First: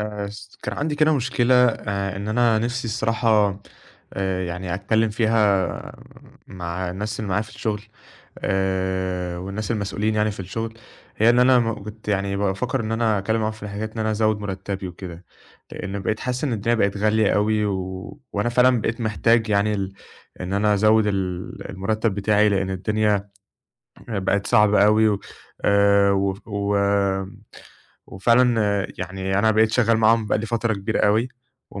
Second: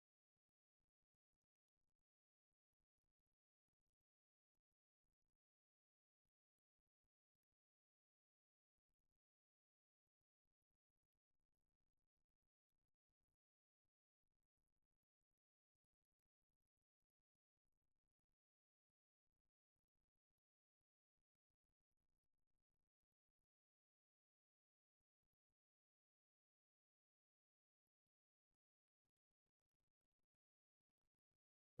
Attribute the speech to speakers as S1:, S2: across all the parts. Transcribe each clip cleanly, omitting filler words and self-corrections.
S1: س كان عندي كده مشكلة، إن أنا نِفْسي الصراحة يعني أتكلّم فيها مع الناس اللي معايا في الشُغل، والناس المسؤولين يعني في الشُغل، هي إن أنا كنت يعني بافكّر إن أنا أتكلّم معاهم في حكاية إن أنا أزوّد مُرتّبي وكده، لإن بقيت حاسس إن الدنيا بقت غالية أوي و وأنا فعلًا بقيت محتاج يعني إن أنا أزوّد المُرتّب بتاعي، لإن الدنيا بقت صعبة أوي و وفعلًا آه، يعني أنا بقيت شغّال معاهم بقى لي فترة كبيرة أوي،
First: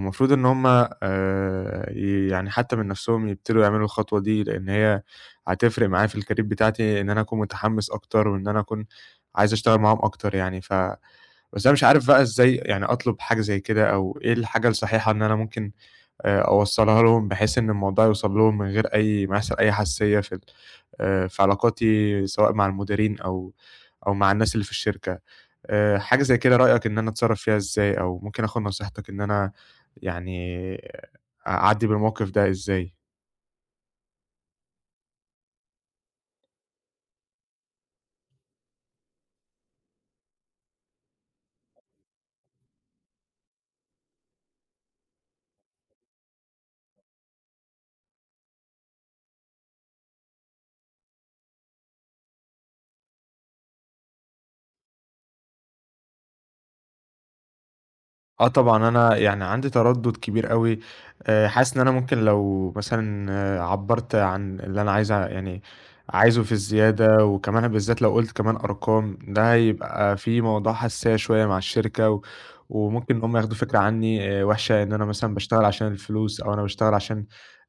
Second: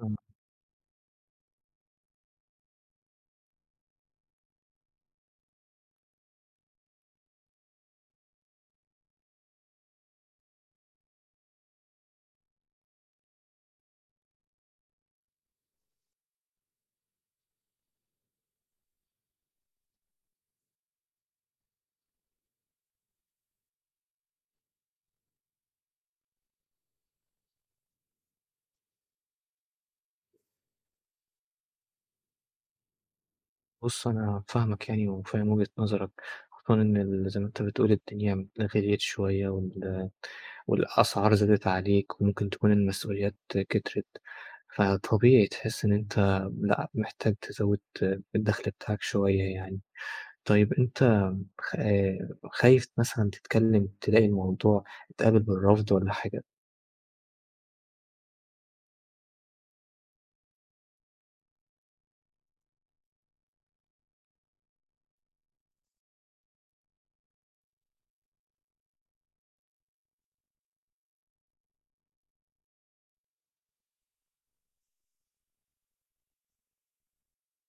S2: إمم،
S1: إن هُم ي يعني حتى من نَفْسهم يبتدوا يعملوا الخطوة دي، لإن هي هتفرق معايا في الcareer بتاعتي، إن أنا أكون متحمّس أكتر، وإن أنا أكون عايز أشتغل معاهم أكتر يعني. بس أنا مش عارف بقى إزاي يعني أطلب حاجة زي كده، أو إيه الحاجة الصحيحة إن أنا ممكن أوصّلها لهم، بحيث إن الموضوع يوصل لهم من غير أي ما يحصل أي حساسية في ال في علاقاتي سواء مع المديرين أو أو مع الناس اللي في الشركة. حاجة زي كده رأيك إن أنا أتصرّف فيها إزاي، أو ممكن آخُد نصيحتك إن أنا يعني أعدّي بالموقف ده إزاي؟
S2: بُص أنا فاهمك يعني وفاهم وجهة نظرك، خصوصًا إن ال زي ما أنت بتقول الدنيا غليت شوية والأسعار زادت عليك، وممكن تكون المسؤوليات كترت، فطبيعي تحس إن أنت لأ، محتاج تزوّد الدخل بتاعك شوية يعني. طيب أنت خ خايف مثلًا تتكلم تلاقي الموضوع اتقابل بالرفض والّا حاجة؟
S1: آه طبعًا، أنا يعني عندي تردُّد كبير أوي، حاسس إن أنا ممكن لو مثلًا آه، عبّرت عن اللي أنا عايز يعني عايزه في الزيادة، وكمان بالذات لو قُلت كمان أرقام، ده هيبقى في موضوع حساسية شوية مع الشركة، وممكن إن هُم ياخدوا فكرة عنّي وِحشة، إن أنا مثلًا باشتغل عشان الفلوس، أو أنا باشتغل عشان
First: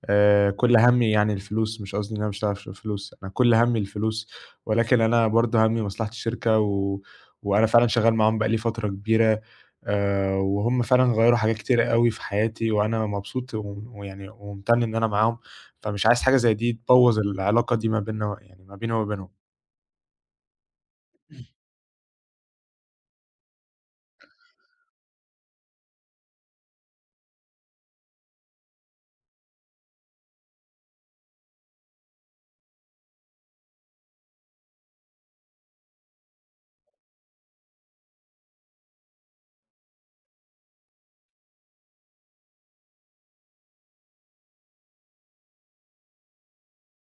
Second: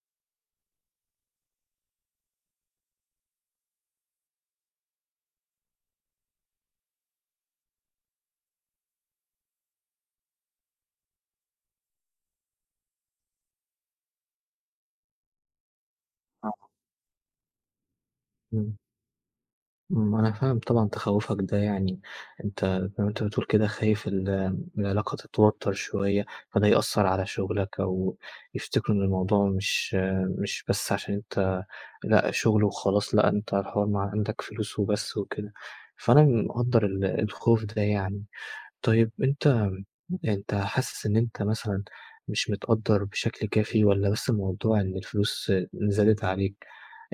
S1: كل هَمّي يعني الفلوس. مش قصدي إن أنا باشتغل عشان الفلوس، أنا كل هَمّي الفلوس، ولكن أنا برضه هَمّي مصلحة الشركة، وأنا فعلًا شغّال معاهم بقى لي فترة كبيرة. وهُم فعلًا غيّروا حاجات كتيرة أوي في حياتي، وأنا مبسوط وم ويعني ومُمتَن إن أنا معاهم، فمش عايز حاجة زي
S2: آه.
S1: دي تبوّظ العلاقة دي ما بيننا، يعني ما
S2: إمم.
S1: بيني وما بينهم.
S2: أنا فاهم طبعًا تخوّفك ده يعني، أنت زي ما أنت بتقول كده خايف العلاقة تتوتر شوية، فده يأثّر على شغلك أو يفتكروا إن الموضوع مش بس عشان أنت لأ شغل وخلاص، لأ أنت الحوار مع عندك فلوس وبس وكده، فأنا مقدّر الخوف ده يعني. طيب أنت حاسس إن أنت مثلًا مش متقدّر بشكل كافي والّا بس الموضوع إن الفلوس زادت عليك،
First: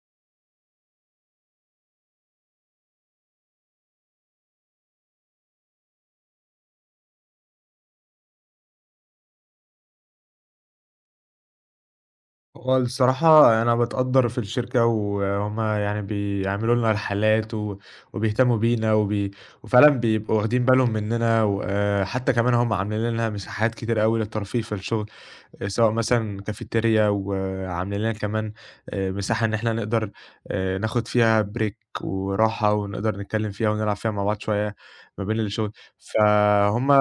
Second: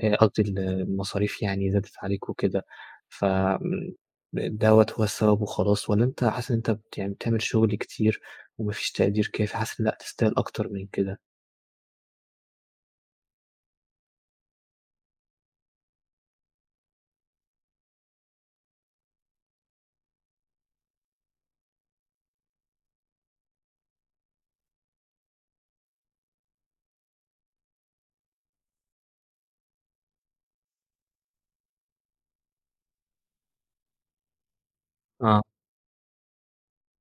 S2: قصدي المصاريف يعني زادت عليك وكده، ف آمم دوّة هو السبب وخلاص والّا أنت حاسس إن أنت بت يعني بتعمل شغل كتير وما فيش تقدير كافي، حاسس إن لأ تستاهل أكتر من كده؟
S1: هو الصراحة أنا باتقدّر في الشركة، وهُم يعني بيعملوا لنا رحلات و وبيهتموا بينا وبي وفعلًا بيبقوا واخدين بالهم مننا، وآآ حتى كمان هُم عاملين لنا مساحات كتيرة أوي للترفيه في الشغل. سواء مثلًا كافيتيريا، وعاملين لنا كمان مساحة إن إحنا نقدر ناخد فيها break وراحة، ونقدر نتكلّم فيها ونلعب فيها مع بعض شوية ما بين
S2: آه،
S1: الشغل. فهُم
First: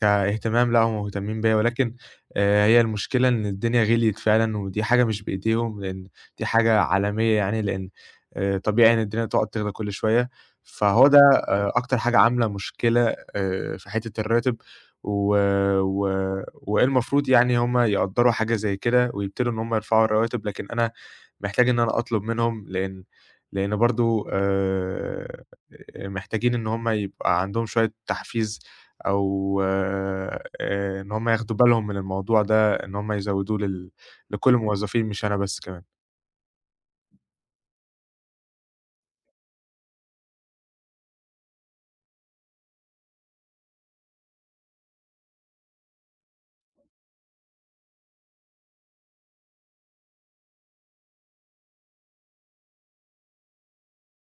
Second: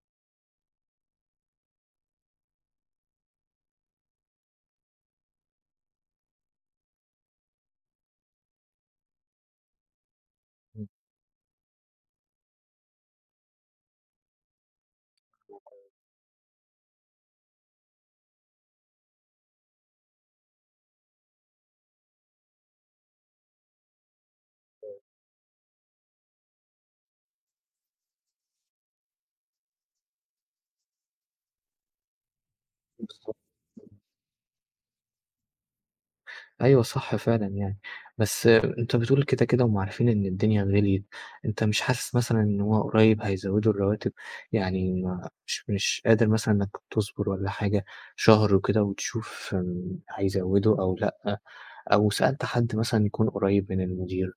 S1: كاهتمام لأ، هُم مهتمين بيّا، ولكن هي المشكلة إن الدنيا غِليِت فعلًا، ودي حاجة مش بإيديهم، لإن دي حاجة عالمية يعني، لإن طبيعي إن الدنيا تقعد تغلى كل شوية،
S2: إمم،
S1: فهو ده أكتر حاجة عاملة مشكلة في حتّة الراتب. و و وإيه المفروض يعني هم يقدّروا حاجة زي كده، ويبتدوا إن هم يرفعوا الرواتب، لكن أنا محتاج إن أنا أطلب منهم، لإن لإن برضه محتاجين إن هم يبقى عندهم شوية تحفيز، أو إن هم ياخدوا بالهم من الموضوع ده، إن هم
S2: بالضبط.
S1: يزوّدوه لكل الموظفين، مش أنا بس كمان.
S2: أيوه صح فعلًا يعني، بس أنت بتقول كده هُم عارفين إن الدنيا غِليِت، أنت مش حاسس مثلًا إن هو قريب هيزوّدوا الرواتب؟ يعني ما مش مش قادر مثلًا إنك تصبر والّا حاجة شهر وكده وتشوف آمم، هيزوّدوا أو لأ، أو سألت حد مثلًا يكون قريب من المدير،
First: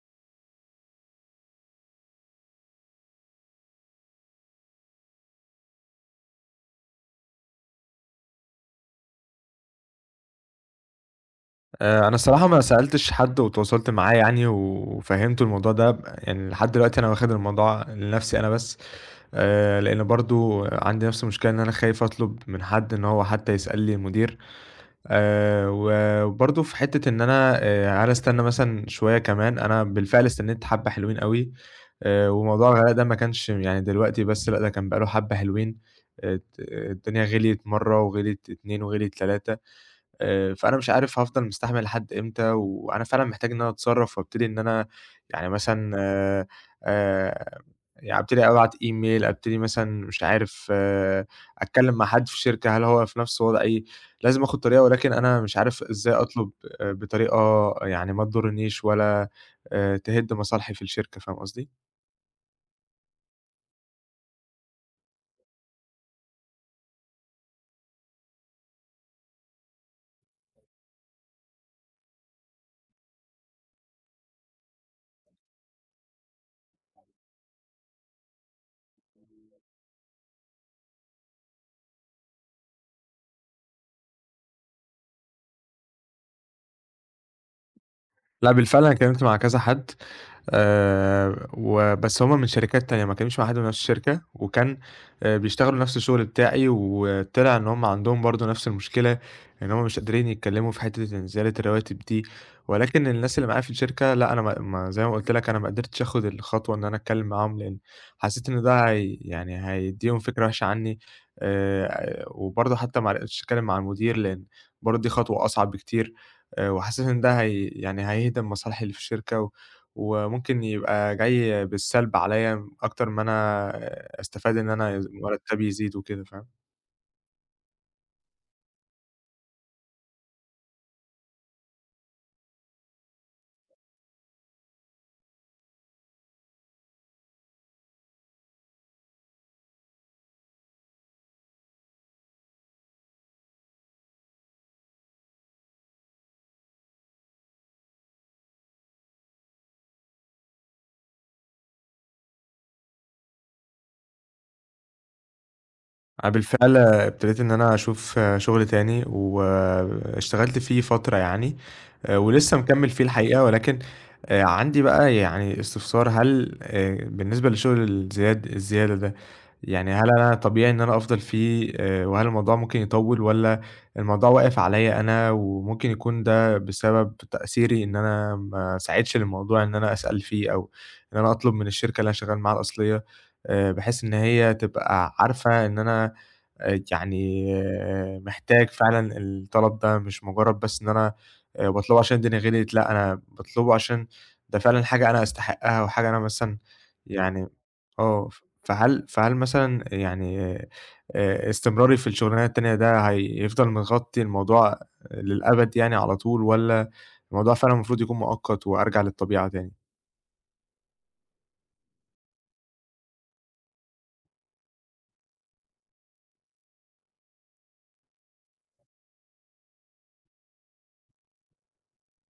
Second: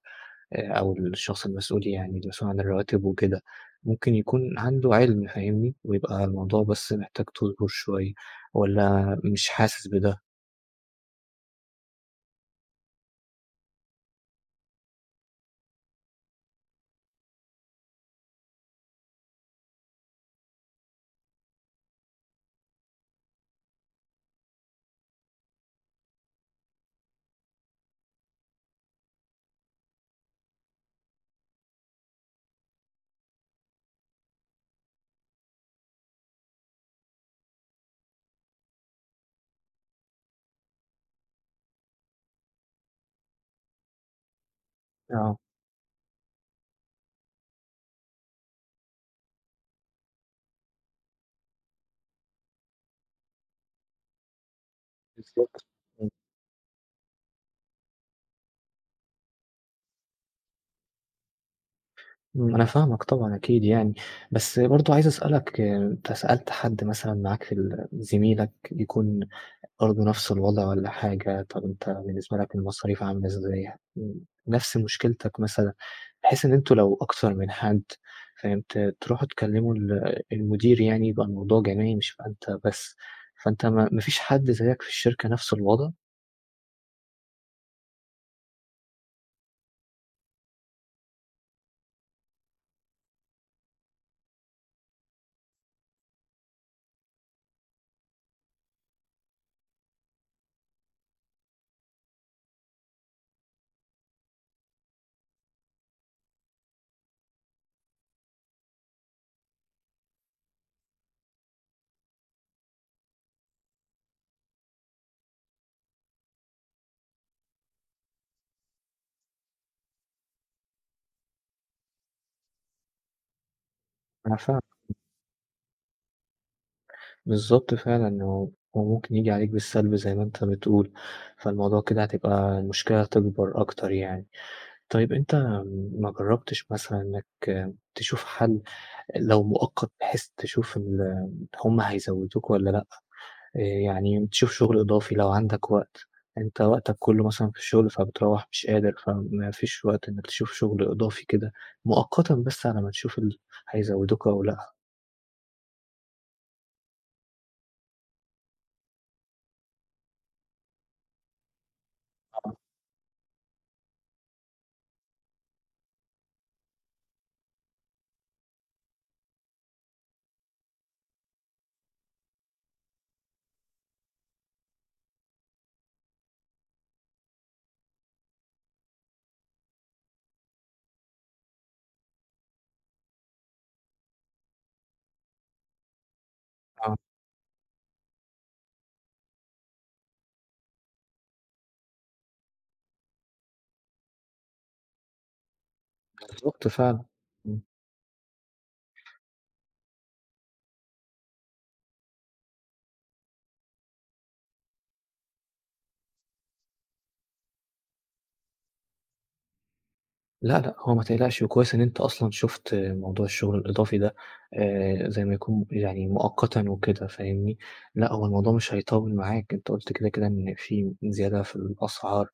S2: أو الشخص المسؤول يعني المسؤول عن الرواتب وكده، ممكن يكون عنده عِلْم فاهمني، ويبقى الموضوع بس محتاج تصبر شوية والّا مش حاسس بده؟
S1: أنا الصراحة ما سألتش حد وتواصلت معاه يعني وفهّمته الموضوع ده, يعني لحد دلوقتي أنا واخد الموضوع لنفسي أنا بس، لإن برضه عندي نفس المشكلة، إن أنا خايف أطلب من حد إن هو حتى يسألني المدير، و وبرضه في حتة إن أنا هل أستنى مثلًا شوية كمان؟ أنا بالفعل استنيت حبّة حلوين أوي، وموضوع الغلاء ده ما كانش يعني دلوقتي بس، لأ، ده كان بقى له حبّة حلوين. الدنيا غليت مرّة، وغليت 2، وغليت 3. فأنا مش عارف هافضل مستحمل لحد إمتى، وأنا فعلًا محتاج إن أنا أتصرّف، وأبتدي إن أنا
S2: آه،
S1: يعني مثلًا آآ، يعني أبتدي أبعت email، أبتدي مثلًا مش عارف آه، أتكلّم مع حد في شركة، هل هو في نفس وضعي؟ لازم آخُد طريقة، ولكن أنا مش
S2: بالضبط.
S1: عارف إزاي أطلب بطريقة يعني ما تضرّنيش، ولا تهِد مصالحي في الشركة، فاهم قصدي؟
S2: إمم، أنا فاهمك طبعًا أكيد يعني، بس برضه عايز أسألك آه، أنت سألت حد مثلًا معاك في زميلك يكون برضه نفس الوضع والّا حاجة؟ طَب أنت بالنسبة لك المصاريف عاملة إزاي؟ نفس مشكلتك مثلًا، بحيث إن أنتم لو أكتر من حد فاهم، تروحوا تكلموا المدير يعني يبقى الموضوع جماعي مش يبقى أنت بس، فأنت ما فيش حد زيك في الشركة نفس الوضع؟
S1: لأ بالفعل أنا اتكلّمت مع كذا حد، وبس هم من شركات تانية، ما كانوش مع حد من نفس الشركة، وكان بيشتغلوا نفس الشغل بتاعي، وطلع إن هم عندهم برضه نفس المشكلة، إن هم مش قادرين يتكلموا في حتّة إن زيادة الرواتب دي، ولكن الناس اللي معايا في الشركة لأ، أنا ما زي ما قُلت لك أنا ما قدرتش آخد الخطوة إن أنا أتكلم معاهم، لإن حسيت إن ده هي يعني هيدّيهم فكرة وحشة عنّي، وبرضه حتّى ما عرفتش أتكلم مع المدير، لإن برضه دي خطوة أصعب بكتير، وحسيت إن ده هي يعني هيهدم مصالحي اللي في الشركة، وممكن يبقى جاي بالسلب عليّا أكتر ما أنا
S2: أنا
S1: أستفاد إن
S2: فاهمك.
S1: أنا مرتّبي يزيد وكده، فاهم؟
S2: بالضبط فعلًا، هو ممكن ييجي عليك بالسلب زي ما أنت بتقول، فالموضوع كده هتبقى المشكلة هتكبر أكتر يعني. طيب ما جرّبتش مثلًا إنك تشوف حل لو مؤقت بحيث تشوف هم هيزودوك والّا لأ، يعني تشوف شغل إضافي لو عندك وقت، أنت وقتك كله مثلًا في الشغل فبتروّح مش قادر، فما فيش وقت إنك تشوف شغل إضافي كده مؤقتًا بس على ما تشوف هيزودوك أو لأ.
S1: أنا بالفعل ابتديت إن أنا أشوف شغل تاني، واشتغلت فيه فترة يعني، ولسه مكمّل فيه الحقيقة، ولكن عندي بقى يعني استفسار، هل بالنسبة للشغل الزيادة ده، يعني هل أنا طبيعي إن أنا أفضل فيه، وهل الموضوع ممكن يطوّل، والّا الموضوع واقف عليَّ أنا، وممكن يكون ده بسبب تقصيري، إن أنا ما سعيتش للموضوع إن أنا أسأل فيه، أو إن أنا أطلب من الشركة اللي أنا شغال معاها الأصلية، بحيث إن هي تبقى عارفة إن أنا
S2: آه.
S1: يعني آه، محتاج فعلًا الطلب ده، مش مجرد بس إن أنا باطلبه عشان الدنيا غليت، لأ أنا باطلبه عشان ده فعلًا حاجة أنا أستحقها، وحاجة أنا مثلًا
S2: بالضبط فعلًا.
S1: يعني آه، ف فهل فهل مثلًا يعني استمراري في الشغلانة التانية ده هيفضل مغطي الموضوع للأبد يعني على طول، والّا الموضوع فعلًا المفروض يكون مؤقت وأرجع للطبيعة تاني؟
S2: لأ، لأ، هو ما تقلقش، وكويس إن أنت أصلًا شُفت موضوع الشغل الإضافي ده، زي ما يكون يعني مؤقتًا وكده فاهمني، لأ هو الموضوع مش هيطوِّل معاك، أنت قُلت كده إن في زيادة في الأسعار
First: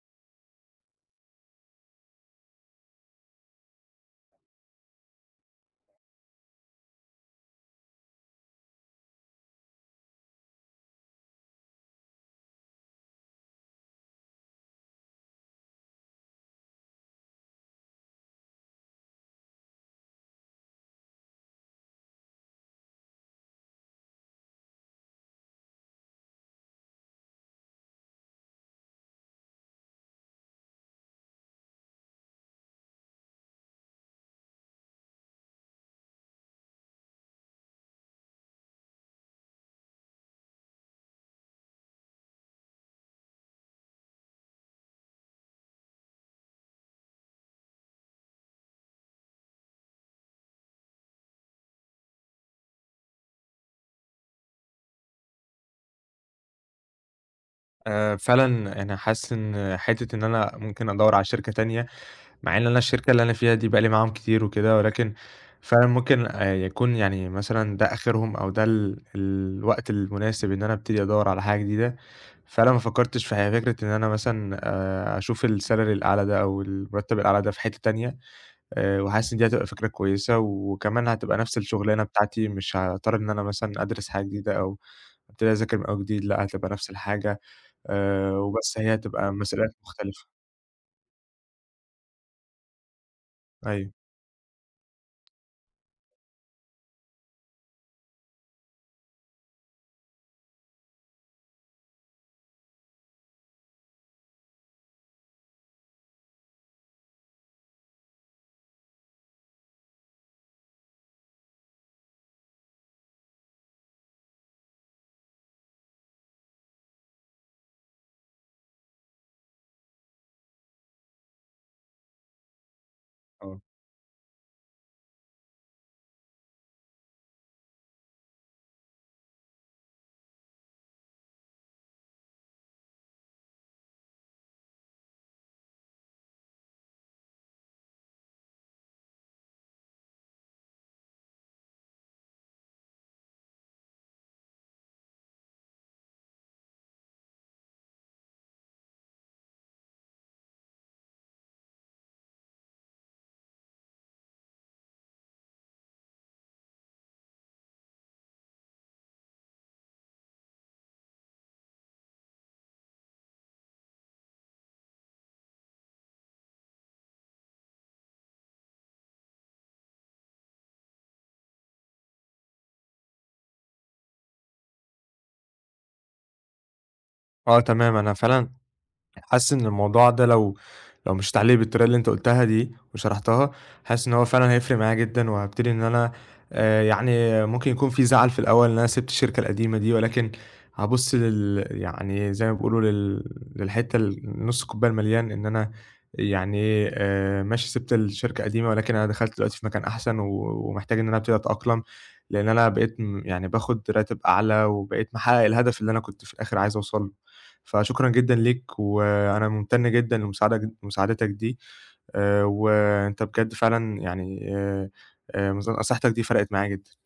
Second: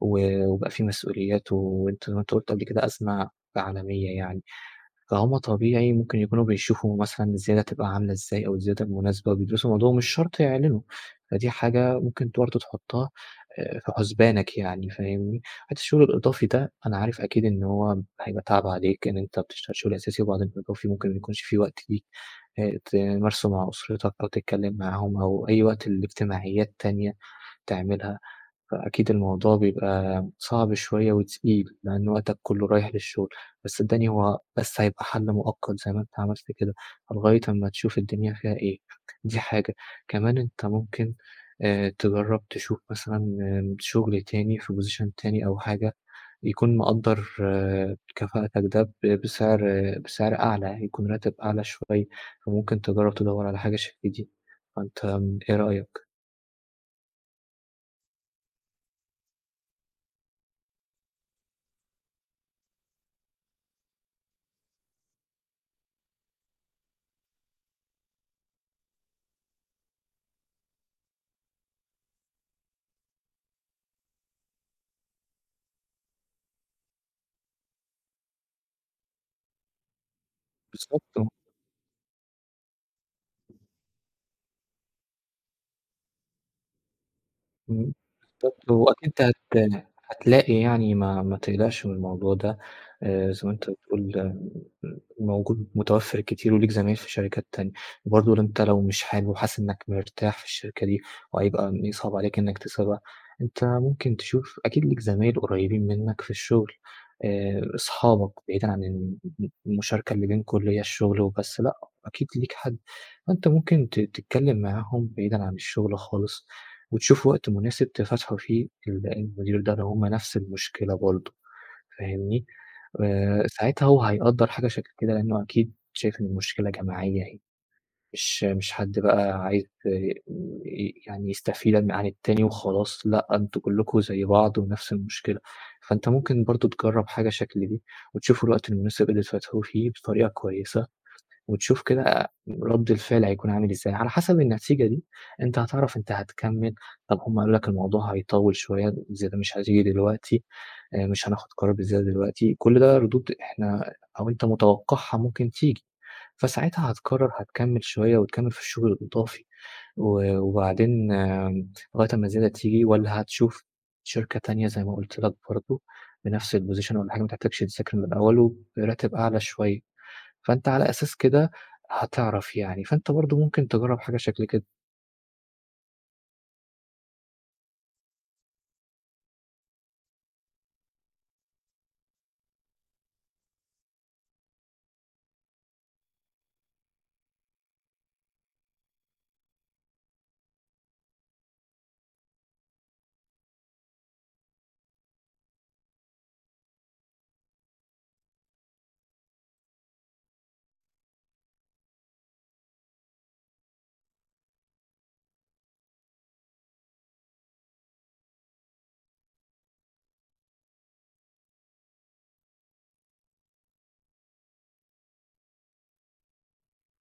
S2: و وبقى في مسؤوليات، وأنت زي ما أنت قُلت قبل كده أزمة عالمية يعني. فهُم طبيعي ممكن يكونوا بيشوفوا مثلًا الزيادة تبقى عاملة إزاي أو الزيادة المناسبة وبيدرسوا الموضوع ومش شرط يعلنوا، فدي حاجة ممكن أنت برضه تحطها في حُسبانك يعني فاهمني، حتى الشغل الإضافي ده أنا عارف أكيد إن هو هيبقى تعب عليك إن أنت بتشتغل شغل أساسي وبعدين إضافي ممكن ما يكونش في وقت ليك تمارسه مع أسرتك أو تتكلم معاهم أو أي وقت لإجتماعيات تانية تعملها. فأكيد الموضوع بيبقى صعب شوية وتقيل، لإن وقتك كُلّه رايح للشغل، بس صدّقني هو بس هيبقى حل مؤقت زي ما أنت عملت كده، لغاية أمّا تشوف الدنيا فيها إيه، دي حاجة. كمان أنت ممكن تجرّب تشوف مثلًا آه، شغل تاني في position تاني أو حاجة يكون مقدّر آه، كفاءتك ده بسعر آه، بسعر أعلى، يكون راتب أعلى شوية، فممكن تجرّب تدوّر على حاجة شبه دي، فأنت آم، إيه رأيك؟
S1: فعلًا أنا حاسس إن حتة إن أنا ممكن أدوّر على شركة تانية، مع إن أنا الشركة اللي أنا فيها دي بقى لي معاهم كتير وكده، ولكن فعلًا ممكن يكون يعني مثلًا ده آخرهم أو ده الوقت المناسب إن أنا أبتدي أدوّر على حاجة جديدة، فأنا ما فكّرتش في فكرة إن أنا مثلًا أشوف الsalary الأعلى ده أو المرتّب الأعلى ده في حتّة تانية، وحاسس إن دي هتبقى فكرة كويسة، وكمان
S2: بالضبط.
S1: هتبقى نفس الشُغلانة بتاعتي، مش هاضطر إن أنا مثلًا أدرس حاجة جديدة أو أبتدي أذاكر من أول وجديد، لأ هتبقى نفس الحاجة،
S2: إمم، بالضبط،
S1: وبس هي
S2: وأكيد
S1: هتبقى مسؤوليات مختلفة.
S2: هتلاقي يعني ما تقلقش من الموضوع ده، زي ما أنت
S1: أيوه،
S2: بتقول موجود متوفر كتير وليك زمايل في شركات تانية، برضه أنت لو مش حابب وحاسس إنك مرتاح في الشركة دي وهيبقى يصعب عليك إنك تسيبها، أنت ممكن تشوف أكيد ليك زمايل قريبين منك في الشغل، أصحابك بعيدًا عن المشاركة اللي بينكم اللي هي الشغل وبس، لأ أكيد ليك حد، فأنت ممكن تتكلم معاهم بعيدًا عن الشغل خالص. وتشوفوا وقت مناسب تفتحوا فيه المدير ده لو هُم نفس المشكلة برضه، فاهمني؟
S1: آه.
S2: ساعتها هو هيقدّر حاجة شكل كده لأنه أكيد شايف إن المشكلة جماعية أهي، مش حد بقى عايز يعني يستفيد عن التاني وخلاص، لأ أنتم كلكم زي بعض ونفس المشكلة، فأنت ممكن برضه تجرّب حاجة شكل دي، وتشوفوا الوقت المناسب اللي تفتحوه فيه بطريقة كويسة. وتشوف كده رد الفعل هيكون عامل إزاي، على حسب النتيجة دي أنت هتعرف أنت هتكمّل، طب هم قالوا لك الموضوع هيطوّل شوية، الزيادة مش هتيجي دلوقتي، مش هناخد قرار بالزيادة دلوقتي، كل ده ردود إحنا أو أنت متوقّعها ممكن تيجي، فساعتها هتقرر هتكمّل شوية وتكمّل في الشغل الإضافي وبعدين آم، لغاية أمّا الزيادة تيجي والّا هتشوف شركة تانية زي ما قُلت لك برضه بنفْس الposition والّا حاجة ما تحتاجش تذاكر من الأول وبراتب أعلى شوية. فأنت على أساس كده هتعرف يعني، فأنت برضه ممكن تجرّب حاجة شكل كده.
S1: آه تمام، أنا فعلًا حاسس إن الموضوع ده لو لو مشيت عليه بالطريقة اللي أنت قُلتها دي وشرحتها، حاسس إن هو فعلًا هيفرق معايا جدًا، وهابتدي إن أنا يعني ممكن يكون في زعل في الأول إن أنا سِبت الشركة القديمة دي، ولكن هابُص يعني زي ما بيقولوا للحتّة نُص الكوباية المليان، إن أنا يعني ماشي سِبت الشركة القديمة، ولكن أنا دخلت دلوقتي في مكان أحسن، ومحتاج إن أنا أبتدي أتأقلم، لإن أنا بقيت يعني باخد راتب أعلى، وبقيت محقق الهدف اللي أنا كنت في الآخر عايز أوصل له. فشكرًا جدًا ليك، أنا ممتن جدًا مساعدتك دي، وأنت بجد فعلًا يعني نصيحتك دي فرقت معايا جدًا.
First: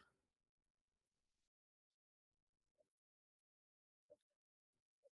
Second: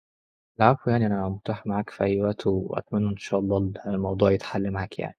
S2: العفو يعني أنا متاح معاك في أي وقت وأتمنى إن شاء الله الموضوع يتحل معاك يعني.